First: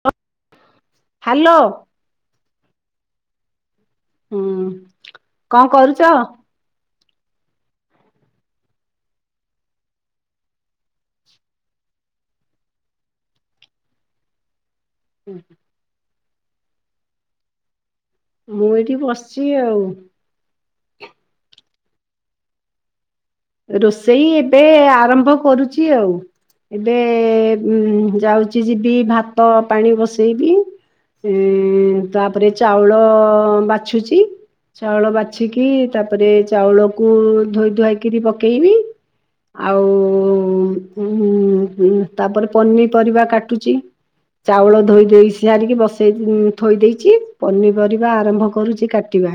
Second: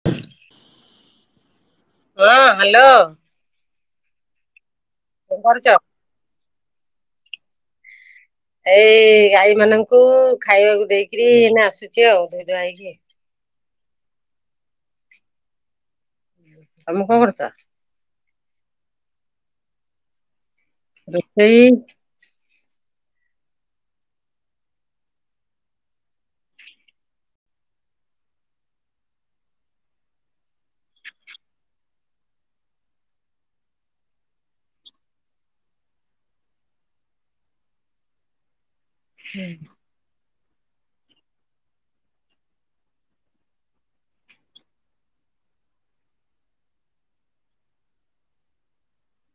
[inaudible] Hello. ହଁ hello. ହୁଁ କଣ କରୁଚ? ଏଇ ଗାଈ ମାନଙ୍କୁ ଖାଇବାକୁ ଦେଇକରି ଏଇନା ଆସୁଚି ଆଉ ଧୋଇଧୁଆ ହେଇକି। ହୁଁ ହୁଁ। ତମେ କଣ କରୁଚ? ମୁଁ ଏଇଠି ବସିଚି ଆଉ। ଏଇ ରୋଷେଇ ଏବେ ଆରମ୍ଭ କରୁଚି ଆଉ। ଏବେ ଉଁ ଉଁ ଯାଉଚି ଯିବି ଭାତ ପାଣି ବସେଇବି। ଏଁ ତାପରେ ଚାଉଳ ବାଛୁଛି। ଚାଉଳ ବାଛିକି ତାପରେ ଚାଉଳକୁ ଧୋଇ ଧୁଆକି ରି ପକେଇବି ଆଉ। ଉଁ ହୁଁ ହୁତାପରେ ପନିପରିବା କାଟୁଚି। ଚାଉଳ ଧୋଇ ଦେଇ ସାରିକି ବସେଇ ଥୋଇ ଦେଇଚି ପନିପରିବା ଆରମ୍ଭ କରୁଚ କା ଟିବା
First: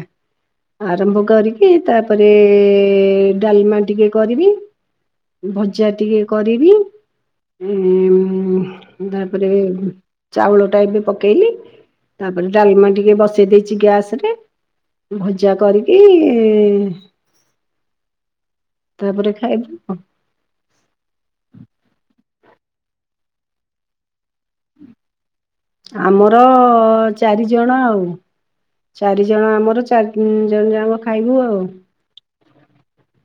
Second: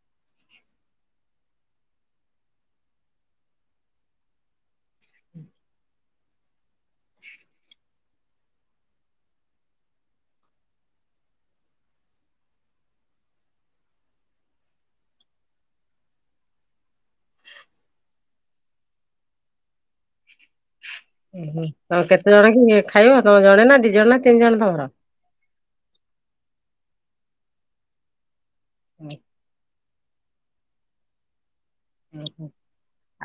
ଆରମ୍ଭ କରିକି ତାପରେ ଡାଲମା ଟିକେ କରିବି ଭଜା ଟିକେ କରିବି। ଉଁ [unintelligible] ତାପରେ ଚାଉଳଟା ଏବେ ପକେଇଲି। ତାପରେ ଡାଲମା ଟିକେ ବସେଇ ଦେଇଛି ଗ୍ୟାସ ରେ ଭଜା କରିକି [inaudible] ତାପରେ ଖାଇବୁ କ ଓହୋ ତ କେତେ ଜଣ କି ଖାଇବ ତମ ଜଣେ ନା ଦି ଜଣ ନା ତିନି ଜଣ ତମର ଆମର ଚାରିଜଣ ଆଉ ହୁଁ ଚାରି ଜଣ ଆମର ଚାରି ଜଣ ଯାକ ଖାଇବୁ ଆଉ ହୁଁ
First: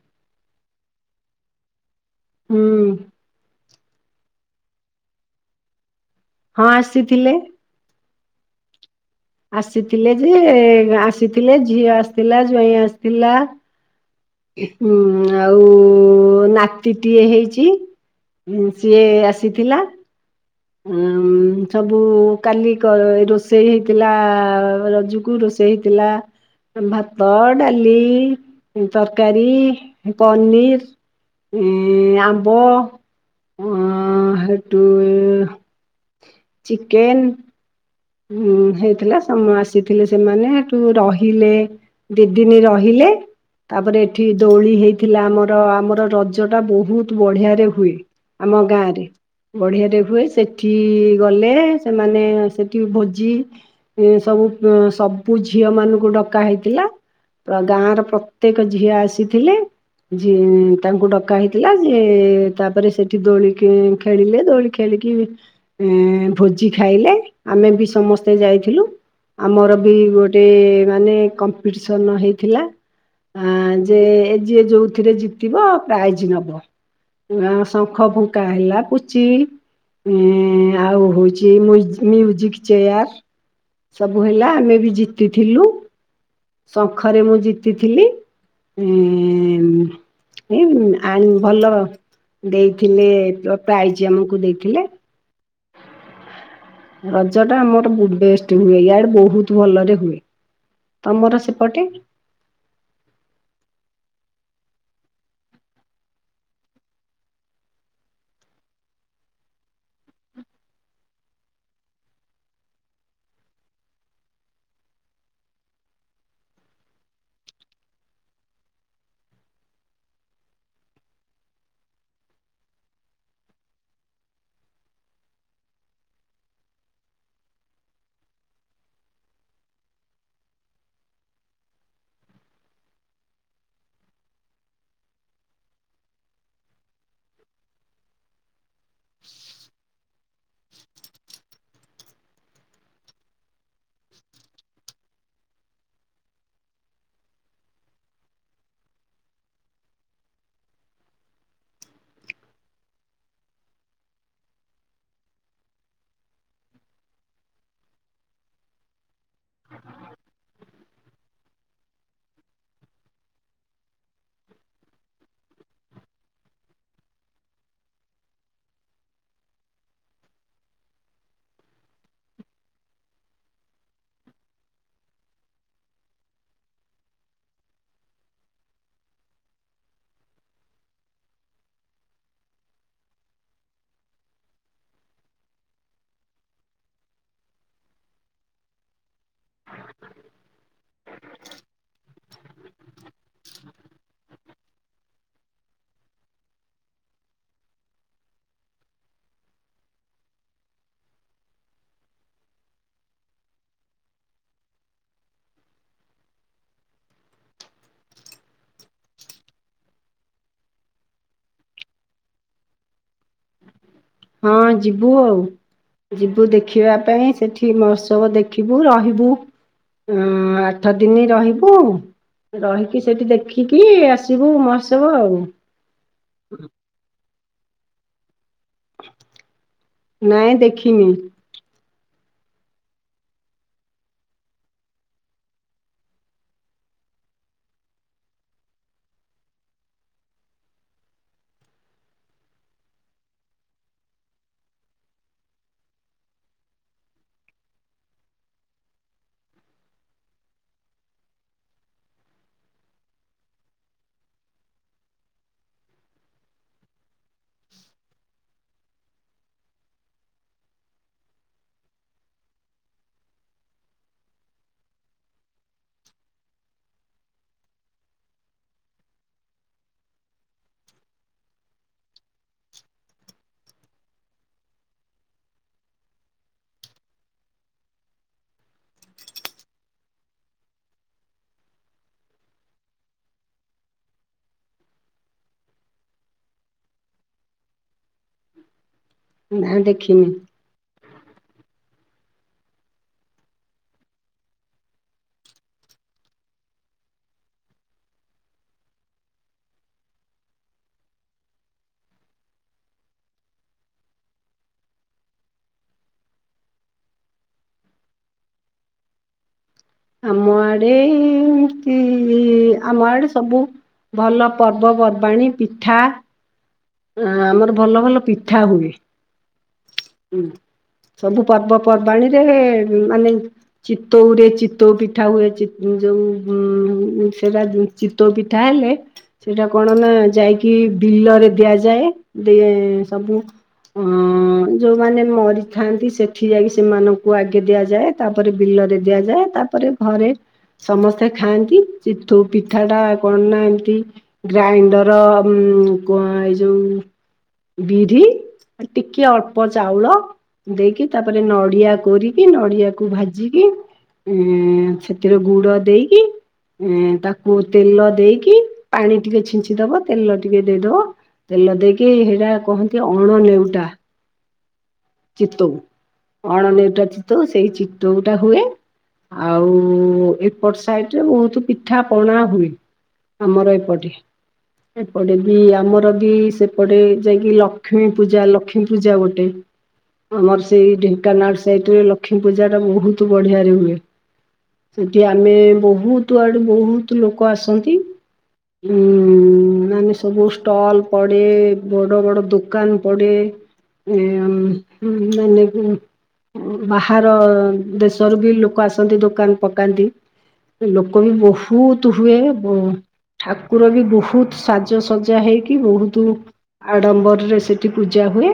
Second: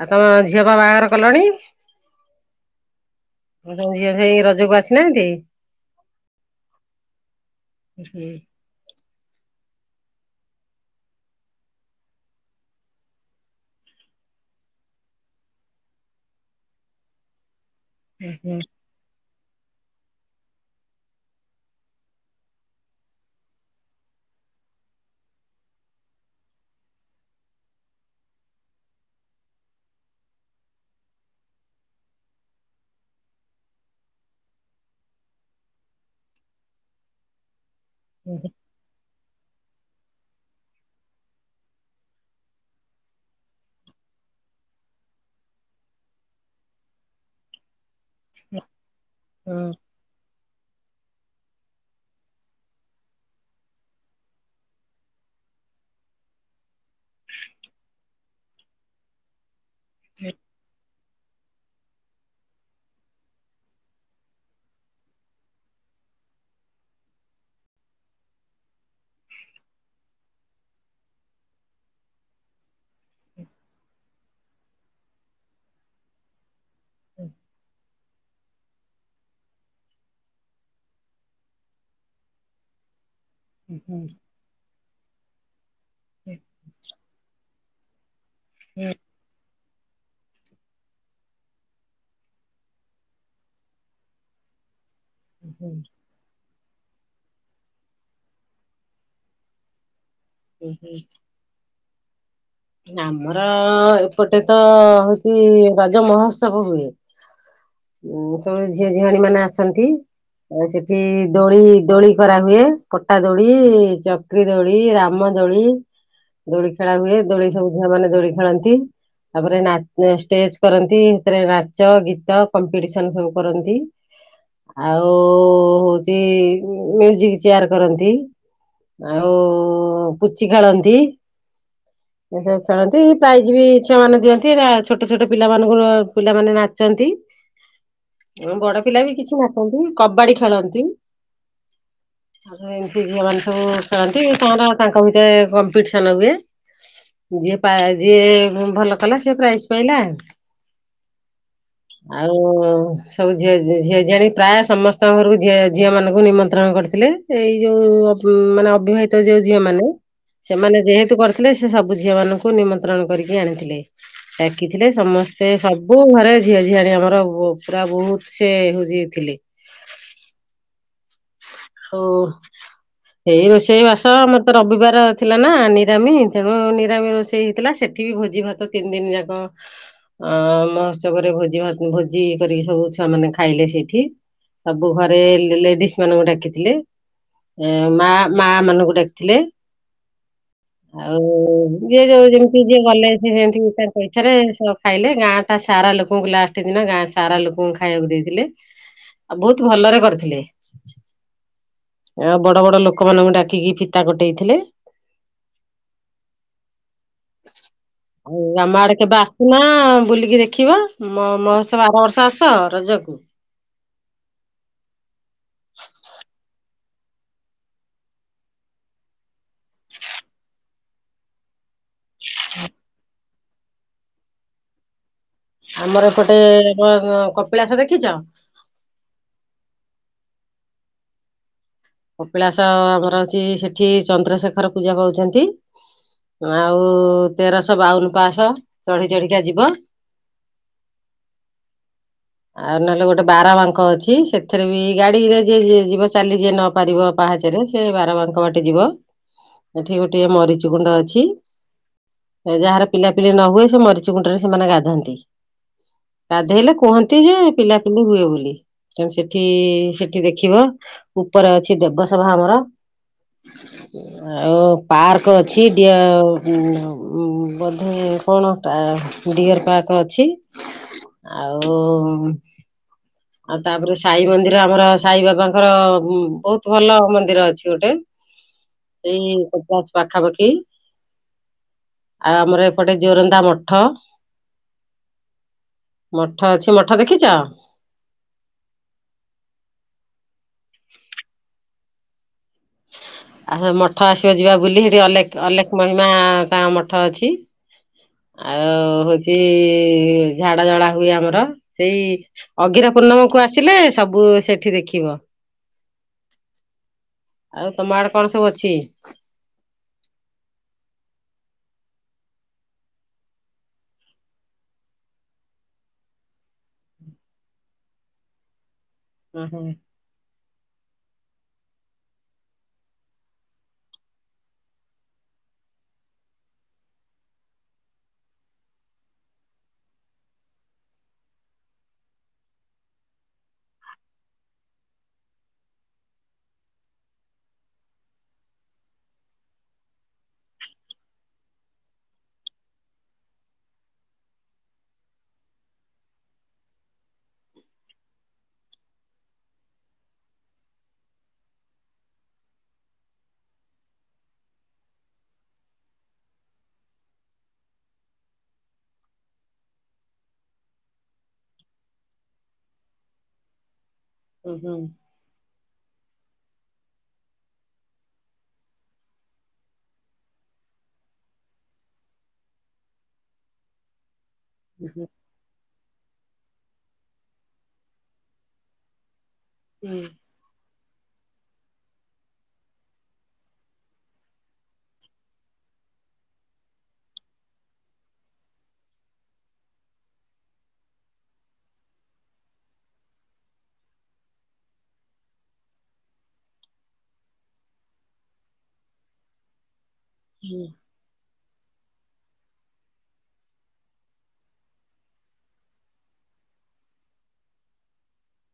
ଆଉ ତମ ଝିଅ ବା ବାହାଘର କଲଣି ହୁଁ ଯୋଉ ଝିଅ ଏଇ ରଜ କୁ ଆସିନାହାନ୍ତି। ହଁ ଆସିଥିଲେ ସେ [unintelligible] ଆସିଥିଲେ ଯେ ଆସିଥିଲେ ଝିଅ ଆସିଥିଲା ଜ୍ୱାଇଁ ଆସିଥିଲା ହୁଁ ଆଉ ନାତିଟିଏ ହେଇଛି ସିଏ ଆସିଥିଲା ହଁ ସବୁ କାଲି କ ରୋଷେଇ ହେଇଥିଲା ରଜକୁ ରୋଷେଇ ହେଇଥିଲା ଭାତ ଡାଲି ତରକାରୀ ପନିର ଉଁ ଆମ୍ବ ଅ ହେଟୁ ଚିକେନ ଉ ହେଇଥିଲା ସମ ଆସି ଥିଲେ ସେମାନେଠୁ ରହିଲେ ଦି ଦିନି ରହିଲେ ତାପରେ ଏଠି ଦୋଳି ହେଇଥିଲା ଆମର ଆମର ରଜ ଟା ବହୁତ ବଢିଆରେ ହୁଏ। ଆମ ଗାଁରେ ବଢିଆ ରେ ହୁଏ ସେଠି ଗଲେ ସେମାନେ ଭୋଜି ଏ ସବୁ ସବୁ ଝିଅ ମାନଙ୍କୁ ଡକା ହେଇଥିଲା ଗାଁ ର ପ୍ରତ୍ୟେକ ଝିଅ ଆସିଥିଲେ ଝୀ ତାଙ୍କୁ ଡକା କହିଥିଲା ଯେ ତାପରେ ସେଠି ଦୋଳିିକି ଖେଳି ଖେଳିଲେ ଦୋଳି ଖେଳିକି ଉ - ଭୋଜି ଖାଇଲେ ଆମେ ବି ସମସ୍ତେ ଯାଇଥିଲୁ ଆମର ବି ଗୋଟେ ମାନେ କମ୍ପିଟିସନ ହେଇଥିଲା ଆ ଯେ ଏ ଯିଏ ଯୋଉଥିରେ ଜିତିବ ପ୍ରାଇଜ୍ ନବ [unintelligible] ଶଙ୍ଖ ଫୁଙ୍କା ହେଲା ପୁଚି ଏ ଆଉ ହଉଚି ମୁରୁ ମ୍ୟୁଜିକ୍ ଚେୟାର୍ ସବୁ ହେଲା ଆମେ ବି ଜିତିଥିଲୁ ହୁଁ ଶଙ୍ଖରେ ମୁଁ ଜିତିଥିଲି ଉ ଏ ଆ ଭଲ ଦେଇଥିଲେ ପ୍ରାଇଜ ଆମକୁ ଦେଇଥିଲେ ହୁଁ ରଜ ଟା ଆମର ବେ ବେଷ୍ଟ ହୁଏ ୟାଆଡେ ବହୁତ ଭଲରେ ହୁଏ। ତମର ସେପଟେ ଆମର ଏପଟେ ତ ହଉଛି ରଜ ମହୋତ୍ସବ ହୁଏ। ଉଁ ସବୁ ଝିଅ ଝିଅଣୀ ମାନେ ଆସନ୍ତି ଆ ସେଠି ଦୋଳି ଦୋଳି କରାହୁଏ କଟା ଦୋଳି ଚ ଦୋଳି ରାମ ଦୋଳି ଦୋଳି ଖେଳା ହୁଏ ଦୋଳି ସବୁ ଝିଅ ମାନେ ଦୋଳି ଖେଳନ୍ତି। ତାପରେ ନା ଷ୍ଟେଜ କରନ୍ତି ସେଥିରେ ନାଚ ଗୀତ କମ୍ପିଟିସନ ସବୁ କରନ୍ତି ଆଉ ହଉଛି ମ୍ୟୁଜିକ ଚେୟାର କରନ୍ତି। ଆଉ ପୁଚି ଖେଳନ୍ତି ଏସବୁ ଖେଳନ୍ତି ପାଇଜ ବି ଛୁଆନେ ଦିଅନ୍ତି ଛୋଟ ଛୋଟ ପିଲାମାନାନଙ୍କୁ ପିଲାମାନେ ନାଚନ୍ତି [inaudible] ହଁ ବଡ଼ ପିଲାବି କିଛି ନାଚନ୍ତି କବାଡି ଖେଳନ୍ତି। ତାପରେ ଏମିତି ଝିଅ ମାନେ ସବୁ ଖେଳନ୍ତି ତାଙ୍କର ତାଙ୍କ ଭିତରେ କମ୍ପିଟିସନ୍ ହୁଏ। ଯିଏ ପା ଯିଏ ଭଲ କଲା ସେପ୍ରାଇଜ୍ ପାଇଲା। [inaudible] ଆଉ ସବୁ ଝିଅ ଝିଅ ଝିଆଣୀ ପ୍ରାୟ ସମସ୍ତଙ୍କ ଘରକୁ ଝିଅ ମାନଙ୍କୁ ନିମନ୍ତ୍ରଣ କରିଥିଲେ। ଏଇ ଯୋଉ ମାନେ ଅବିବାହିତ ଯୋଉ ଝିଅ ମାନେ ସେମାନେ ଯେହେତୁ କରିଥିଲେ ସେ ସବୁ ସବୁ ଝିଅ ମାନଙ୍କୁ ନିମନ୍ତ୍ରଣ କରିକି ଆଣିଥିଲେ। ଡାକିଥିଲେ ସମସ୍ତେ ସବୁ ଘରେ ଝିଅ ଝିଆଣୀ ଆମର ପୁରା ବହୁତସେ ହଉଚି ଥିଲେ। ହଁ। ସେଇ ରୋଷେଇ ବାସ ଆମରତ ରବିବାର ଥିଲାନା ନିରାମି ତେଣୁ ନିରାମି ରୋଷେଇ ହେଇଥିଲା ସେ ସେଠି ଭୋଜି ଭାତ ତିନି ଦିନ ଯାକ ଅ ମହୋତ୍ସବରେ ଭୋଜି ଭା ଭୋଜି କରିକି ସବୁ ଛୁଆ ମାନେ ଖାଇଲେ ସେଇଠି। ସବୁ ଘରେ ଲେଡିସ୍ ମାନଙ୍କୁ ଡାକିଥିଲେ ମା ମା ମାନଙ୍କୁ ଡାକି ଥିଲେ। ଆଉ ଯିଏ ଯୋଉ ଯେମିତି ଯିଏ ଗଲେ ସିଏ ସେମିତି ତାଙ୍କ ଇଚ୍ଛାରେ ଖାଇଲେ ଗାଁଟା ସାରା ଲୋକଙ୍କୁ ଲାଷ୍ଟ ଦିନ ଗାଁ ସାରା ଲୋକଙ୍କୁ ଖାଇବାକୁ ଦେଇଥିଲେ। ଆଉ ବହୁତ୍ ଭଲରେ କରିଥିଲେ। ଆ ବଡ଼ ବଡ଼ ଲୋକମାନଙ୍କୁ ଡାକିକି ଫିତା କଟେଇଥିଲେ। [inaudible] ଆଉ ଆମ ଆଡ଼େ କେବେ ଆସୁନ ବୁଲିକି ଦେଖିବ ମ ମହୋତ୍ସବ ଆର ବର୍ଷ ଆସ ରଜକୁ? ହଁ ଯିବୁ ଆଉ। ଯିବୁ ଦେଖିବା ପାଇଁ ସେଠି ମହୋତ୍ସବ ଦେଖିବୁ ରହିବୁ। ଉଁ ଆଠ ଦିନି ରହି ବୁ ରହିକି ସେଠି ଦେଖିକି ଆସିବୁ ମହୋତ୍ସବ ଆଉ। ଆମର ଏପଟେ ଆମ କପିଳାସ ଦେଖିଚ? ନାଇଁ ଦେଖିନି। କପିଳାସ ଆମର ଅଛି ସେଠି ଚନ୍ଦ୍ରଶେଖର ପୂଜା ପାଉଚନ୍ତି। ଆଉ ତେରଶହ ବାଉନ ପାହାଚ ଚଢି ଚଢିକା ଯିବ। [inaudible] ଆଉ ନହେଲେ ଗୋଟେ ବାର ବାଙ୍କ ଅଛି ସେଥିରେ ବି ଗାଡ଼ିରେ ଯିଏ ଯିବ ଚାଲି ଯିଏ ନ ପାରିବ ପାହାଚରେ ସେ ବାର ବାଙ୍କ ବାଟେ ଯିବ। ଏଠି ଗୋଟିଏ ମରିଚି ଗୁଣ୍ଡ ଅଛି। ଯାହାର ପିଲାପିଲି ନହୁଏ ସେମରିଚ ଗୁଣ୍ଡରେ ସେମାନେ ଗାଧାନ୍ତି। ଗାଧେଇଲେ କୁହନ୍ତିଯେ ପିଲା ପିଲି ହୁଏ ବୋଲି। ସେଠି ସେଠି ଦେଖିବ ଉପରେ ଅଛି ଦେବସଭା ଆମର। [inaudible] ଆଉ ପାର୍କ ଅଛି ଡିଅ ବୋଧେ କଣ ଆଁ ଡିଅର୍ ପାର୍କ ଅଛି ଆଉ ଆଉ ତାପରେ ସାଇ ମନ୍ଦିର ଆମର ସାଇ ବାବାଙ୍କର ବହୁତ୍ ଭଲ ମନ୍ଦିର ଅଛି ଗୋଟେ। [inaudible] ସେଇ କପିଳାସ ପାଖାପାଖି। ଆଉ ଆମର ଏପଟେ ଜୋରନ୍ଦା ମଠ। ମଠ ଅଛି ମଠ ଦେଖିଛ? ନା ଦେଖିନି। ଆଉ ମଠ ଆସିବ ଯିବା ବୁଲି ସେଠି ଅଲେଖ ଅଲେଖ ମହିମା ତାଙ୍କ ମଠ ଅଛି। ଆଉ ହଉଛି ଝାଡ଼ ଜଳା ହୁଏ ଆମର ସେଇ ଅଗିରା ପୂର୍ଣ୍ଣିମାକୁ ଆସିଲେ ସବୁ ସେଠି ଦେଖିବ। ଆଉ ତମ ଆଡ଼େ କଣ ସବୁ ଅଛି? ଆମ ଆଡ଼େ ଏମତି ଆମ ଆଡ଼େ ସବୁ ଭଲ ପର୍ବପର୍ବାଣୀ ପିଠା ଆ ଆମର ଭଲ ଭଲ ପିଠା ହୁଏ। ହୁଁ ହୁଁ। ହୁଁ ସବୁ ପର୍ବପର୍ବାଣୀରେ ମାନେ ଚିତଉରେ ଚିତଉ ପିଠା ହୁଏ। ଯୋଉ ଉଁ ସେଟା ଚିତଉ ପିଠା ହେଲେ ସେଇଟା କଣ ନା ଯାଇକି ବିଲରେ ଦିଆଯାଏ ଦ ସବୁ ଅଁ ଯୋଉମାନେ ମରିଥାନ୍ତି ସେଠି ଯାଇକି ସେମାନଙ୍କୁ ଆଗେ ଦିଆଯାଏ। ତାପରେ ବିଲରେ ଦିଆଯାଏ। ତାପରେ ଘରେ ସମସ୍ତେ ଖାଆନ୍ତିୁ। ଚିତଉ ପିଠାଟା କଣ ନା ଏମିତି ଗ୍ରାଇଣ୍ଡର ଉଁ କଣ ଏଇ ଯୋଉ ବିରି ଟିକେ ଅଳ୍ପ ଚାଉଳ ଦେଇକି ତାପରେ ନଡ଼ିଆ କରିକି ନଡ଼ିଆକୁ ଭାଜିକି ଏ ସେଥିରେ ଗୁଡ଼ ଦେଇକି ଏ ତାକୁ ତେଲ ଦେଇକି ପାଣି ଟିକେ ଛିଞ୍ଚି ଦବ ତେଲ ଟିକେ ଦେଇଦବ। ତେଲ ଦେଇକି ସେଇଟା କହନ୍ତି ଅଣ ନେଉଟା। ଓ ହୋ। ଚିତଉ ଅଣନେଉଟା ଚିତଉ ସେଇ ଚିତଉଟା ହୁଏ। ଆଉ ଏପଟ ସାଇଡରେ ବହୁତ ପିଠା ପଣା ହୁଏ। ଆମର ଏପଟେ ଏପଟ [unintelligible] ବି ଆମର ବି ସେପଟେ ଯାଇକି ଲକ୍ଷ୍ମୀ ପୂଜା ଲକ୍ଷ୍ମୀ ପୂଜା ଗୋଟେ ହୁଁ। ଆମର ସେଇ ଢେଙ୍କାନାଳ ସାଇଡରେ ଲକ୍ଷ୍ମୀ ପୂଜା ଟା ବହୁତ ବଢ଼ିଆରେ ହୁଏ। ସେଠି ଆମେ ବହୁତ ଆଡୁ ବହୁତ ଲୋକ ଆସନ୍ତି। ଉ ମାନେ ସବୁ ଷ୍ଟଲ ପଡ଼େ ବଡ଼ ବଡ଼ ଦୋକାନ ପଡ଼େ। ଉଁ ମାନେ ବାହାର ଦେଶରୁ ବି ଲୋକ ଆସନ୍ତି ଦୋକାନ ପକାନ୍ତି। ହୁଁ ଲୋକ ବି ବହୁତ ହୁଏ ବ ଠାକୁର ବି ବହୁତ ସାଜସଜା ହେଇକି ବହୁତୁ ଆଡ଼ମ୍ବରରେ ସେଠି ପୂଜା ହୁଏ।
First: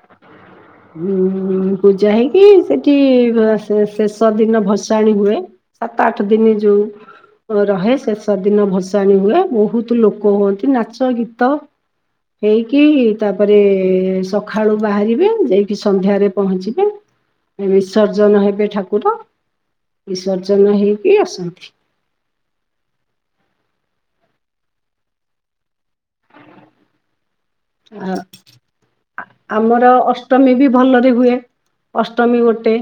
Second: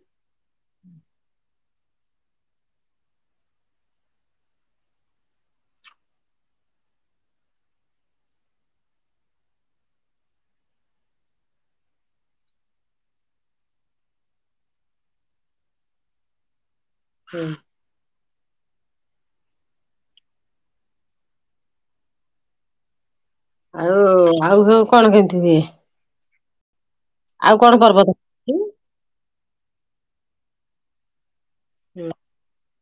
[unintelligible] ଉଁ ପୂଜା ହେଇକି ସେଠି ଶେଷ ଦିନ ଭସାଣି ହୁଏ। ସାତ ଆଠ ଦିନି ଯଉ ରହେ ଶେଷ ଦିନ ଭସାଣି ହୁଏ। ବହୁତ ଲୋକ ହୁଅନ୍ତି ନାଚ ଗୀତ ହେଇକି ତାପରେ ସ ସଖାଳୁ ବାହାରିବେ ଯାଇକି ସନ୍ଧ୍ୟାରେ ପହଞ୍ଚିବେ। ହୁଁ ବିସର୍ଜନ ହେବେ ଠାକୁର, ବିସର୍ଜନ ହେଇକି ଆସନ୍ତି। ଆଉ ଆଉ ହଉ କଣ କେମିତି ହୁଏ? ଆଉ କଣ ପର୍ବ ଆ ଅଛି? ଆମର ଅଷ୍ଟମୀ ବି ଭଲରେ ହୁଏ। ଅଷ୍ଟମୀ ଗୋଟେ।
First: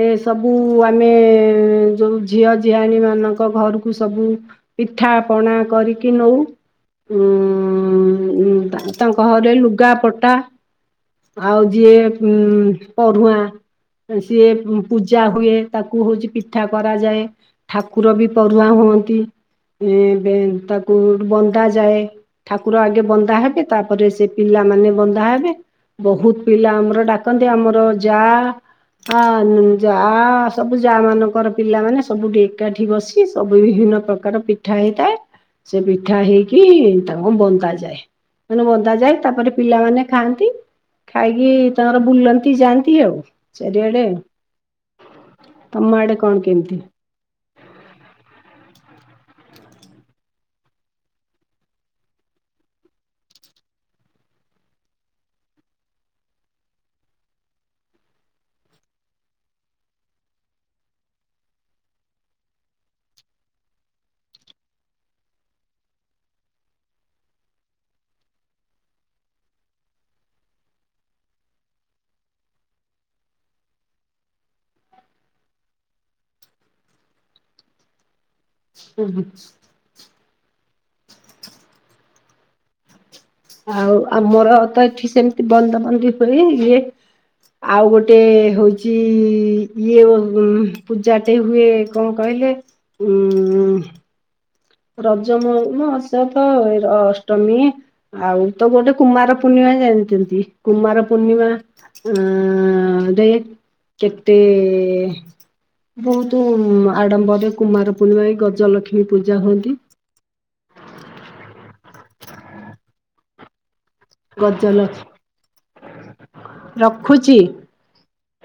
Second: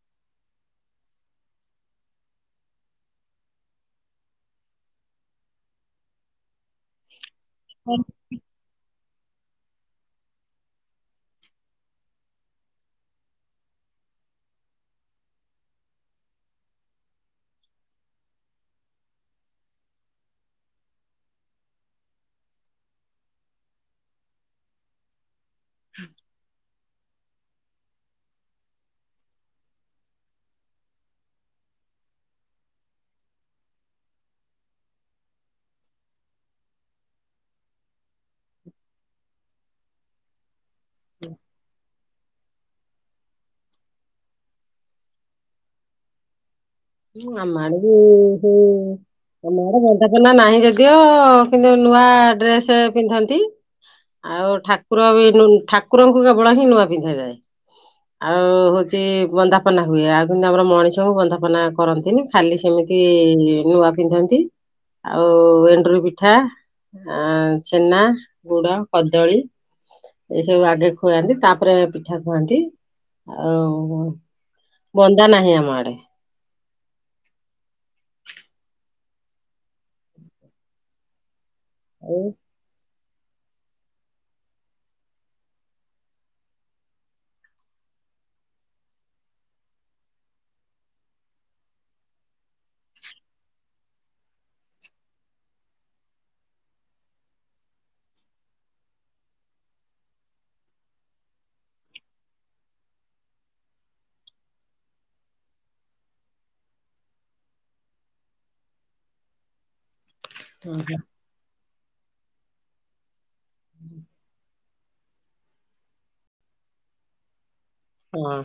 ଏ ସବୁ ଆମେ ଯୋଉ ଝିଅ ଝିଆଣୀ ମାନଙ୍କ ଘରକୁ ସବୁ ପିଠା ପଣା କରିକି ନଉ ଉଁ ତାଙ୍କ ଘରେ ଲୁଗା ପଟା ଆଉ ଯିଏ ଉ ପଢୁଆ। ସିଏ ପୂଜା ହୁଏ ତାକୁ ହଉଛି ପିଠା କରାଯାଏ। ଠାକୁର ବି ପରୁଆ ହୁଅନ୍ତି। ଏଁ ତାକୁ ବନ୍ଦା ଯାଏ ଠାକୁର ଆଗେ ବନ୍ଦା ହେବେ। ତାପରେ ସେ ପିଲାମାନେ ବନ୍ଧା ହେବେ ବହୁତ ପିଲା ଆମର ଦାକନ୍ତି ଆମର ଯା ହ ଯା ସବୁ ଯା ମାନଙ୍କର ପିଲାମାନେ ସବୁଠି ଏକାଠି ବସି ସବୁ ବିଭିନ୍ନ ପ୍ରକାର ତାଙ୍କର ପିଠା ହେଇଥାଏ ସେ ପିଠା ହେଇକି ତାଙ୍କୁ ବନ୍ଦା ଯାଏ। ମାନେ ବନ୍ଦା ଯାଏ ତାପରେ ପିଲାମାନେ ଖାଆନ୍ତି ଖାଇକି ତ ବୁଲନ୍ତି ଯାଆନ୍ତି ଆଉ ଚାରିଆଡ଼େ। ତମ ଆଡେ କଣ କେମିତି? ହଁ ଆମ ଆଡ଼େ ବି ହଁ ଆମ ଆଡେ ବନ୍ଧାପନା ନାହିଁ ଯଦିଓ କିନ୍ତୁ ନୂଆ ଡ୍ରେସ ପିନ୍ଧନ୍ତି। ଆଉ ଠାକୁର ବି ଠାକୁରଙ୍କୁ କେବଳ ହିଁ ନୂଆ ପିନ୍ଧାଯାଏ। ଆଉ ହଉଛି ବନ୍ଦାପନା ହୁଏ ଆଉ କିନ୍ତୁ ଆମର ମଣିଷଙ୍କୁ ବନ୍ଦାପନା କରନ୍ତିନି ଖାଲି ସେମିତି ନୂଆ ପିନ୍ଧନ୍ତି। ଆଉ ଏଣ୍ଡୁରି ପିଠା ଆ ଛେନା, ଗୁଡ, କଦଳୀ ଏସବୁ ଆଗେ ଖୁଆନ୍ତି ତାପରେ ପିଠା ଖୁଆନ୍ତି ଆଉ ବନ୍ଦା ନାହିଁ ଆମ ଆଡ଼େ। [unintelligible] ଆଉ ଆଉ ଆମର ତ ଏଠି ସେମିତି ବନ୍ଦା ବନ୍ଦୀ ହୁଏ ଇଏ ଆଉ ଗୋଟେ ହଉଚି ଇଏ ପୂଜାଟେ ହୁଏ। କଣ କହିଲେ ଉଁ ରଜ ମୋ [unintelligible] ଅଷ୍ଟମୀ ଆଉ ତ ଗୋଟେ କୁମାର ପୂର୍ଣ୍ଣିମା ଜାଣିଛନ୍ତି କୁମାର ପୂର୍ଣ୍ଣିମା। ଆ ଦେ କେତେ ବହୁତ ଆଡ଼ମ୍ବରେ କୁମାର ପୂର୍ଣ୍ଣିମା ଗଜଲକ୍ଷ୍ମୀ ପୂଜା ହୁଅନ୍ତି। ଉହୁଁ। ହୁଁ। ଗଜଲ ରଖୁଛି। ହଁ।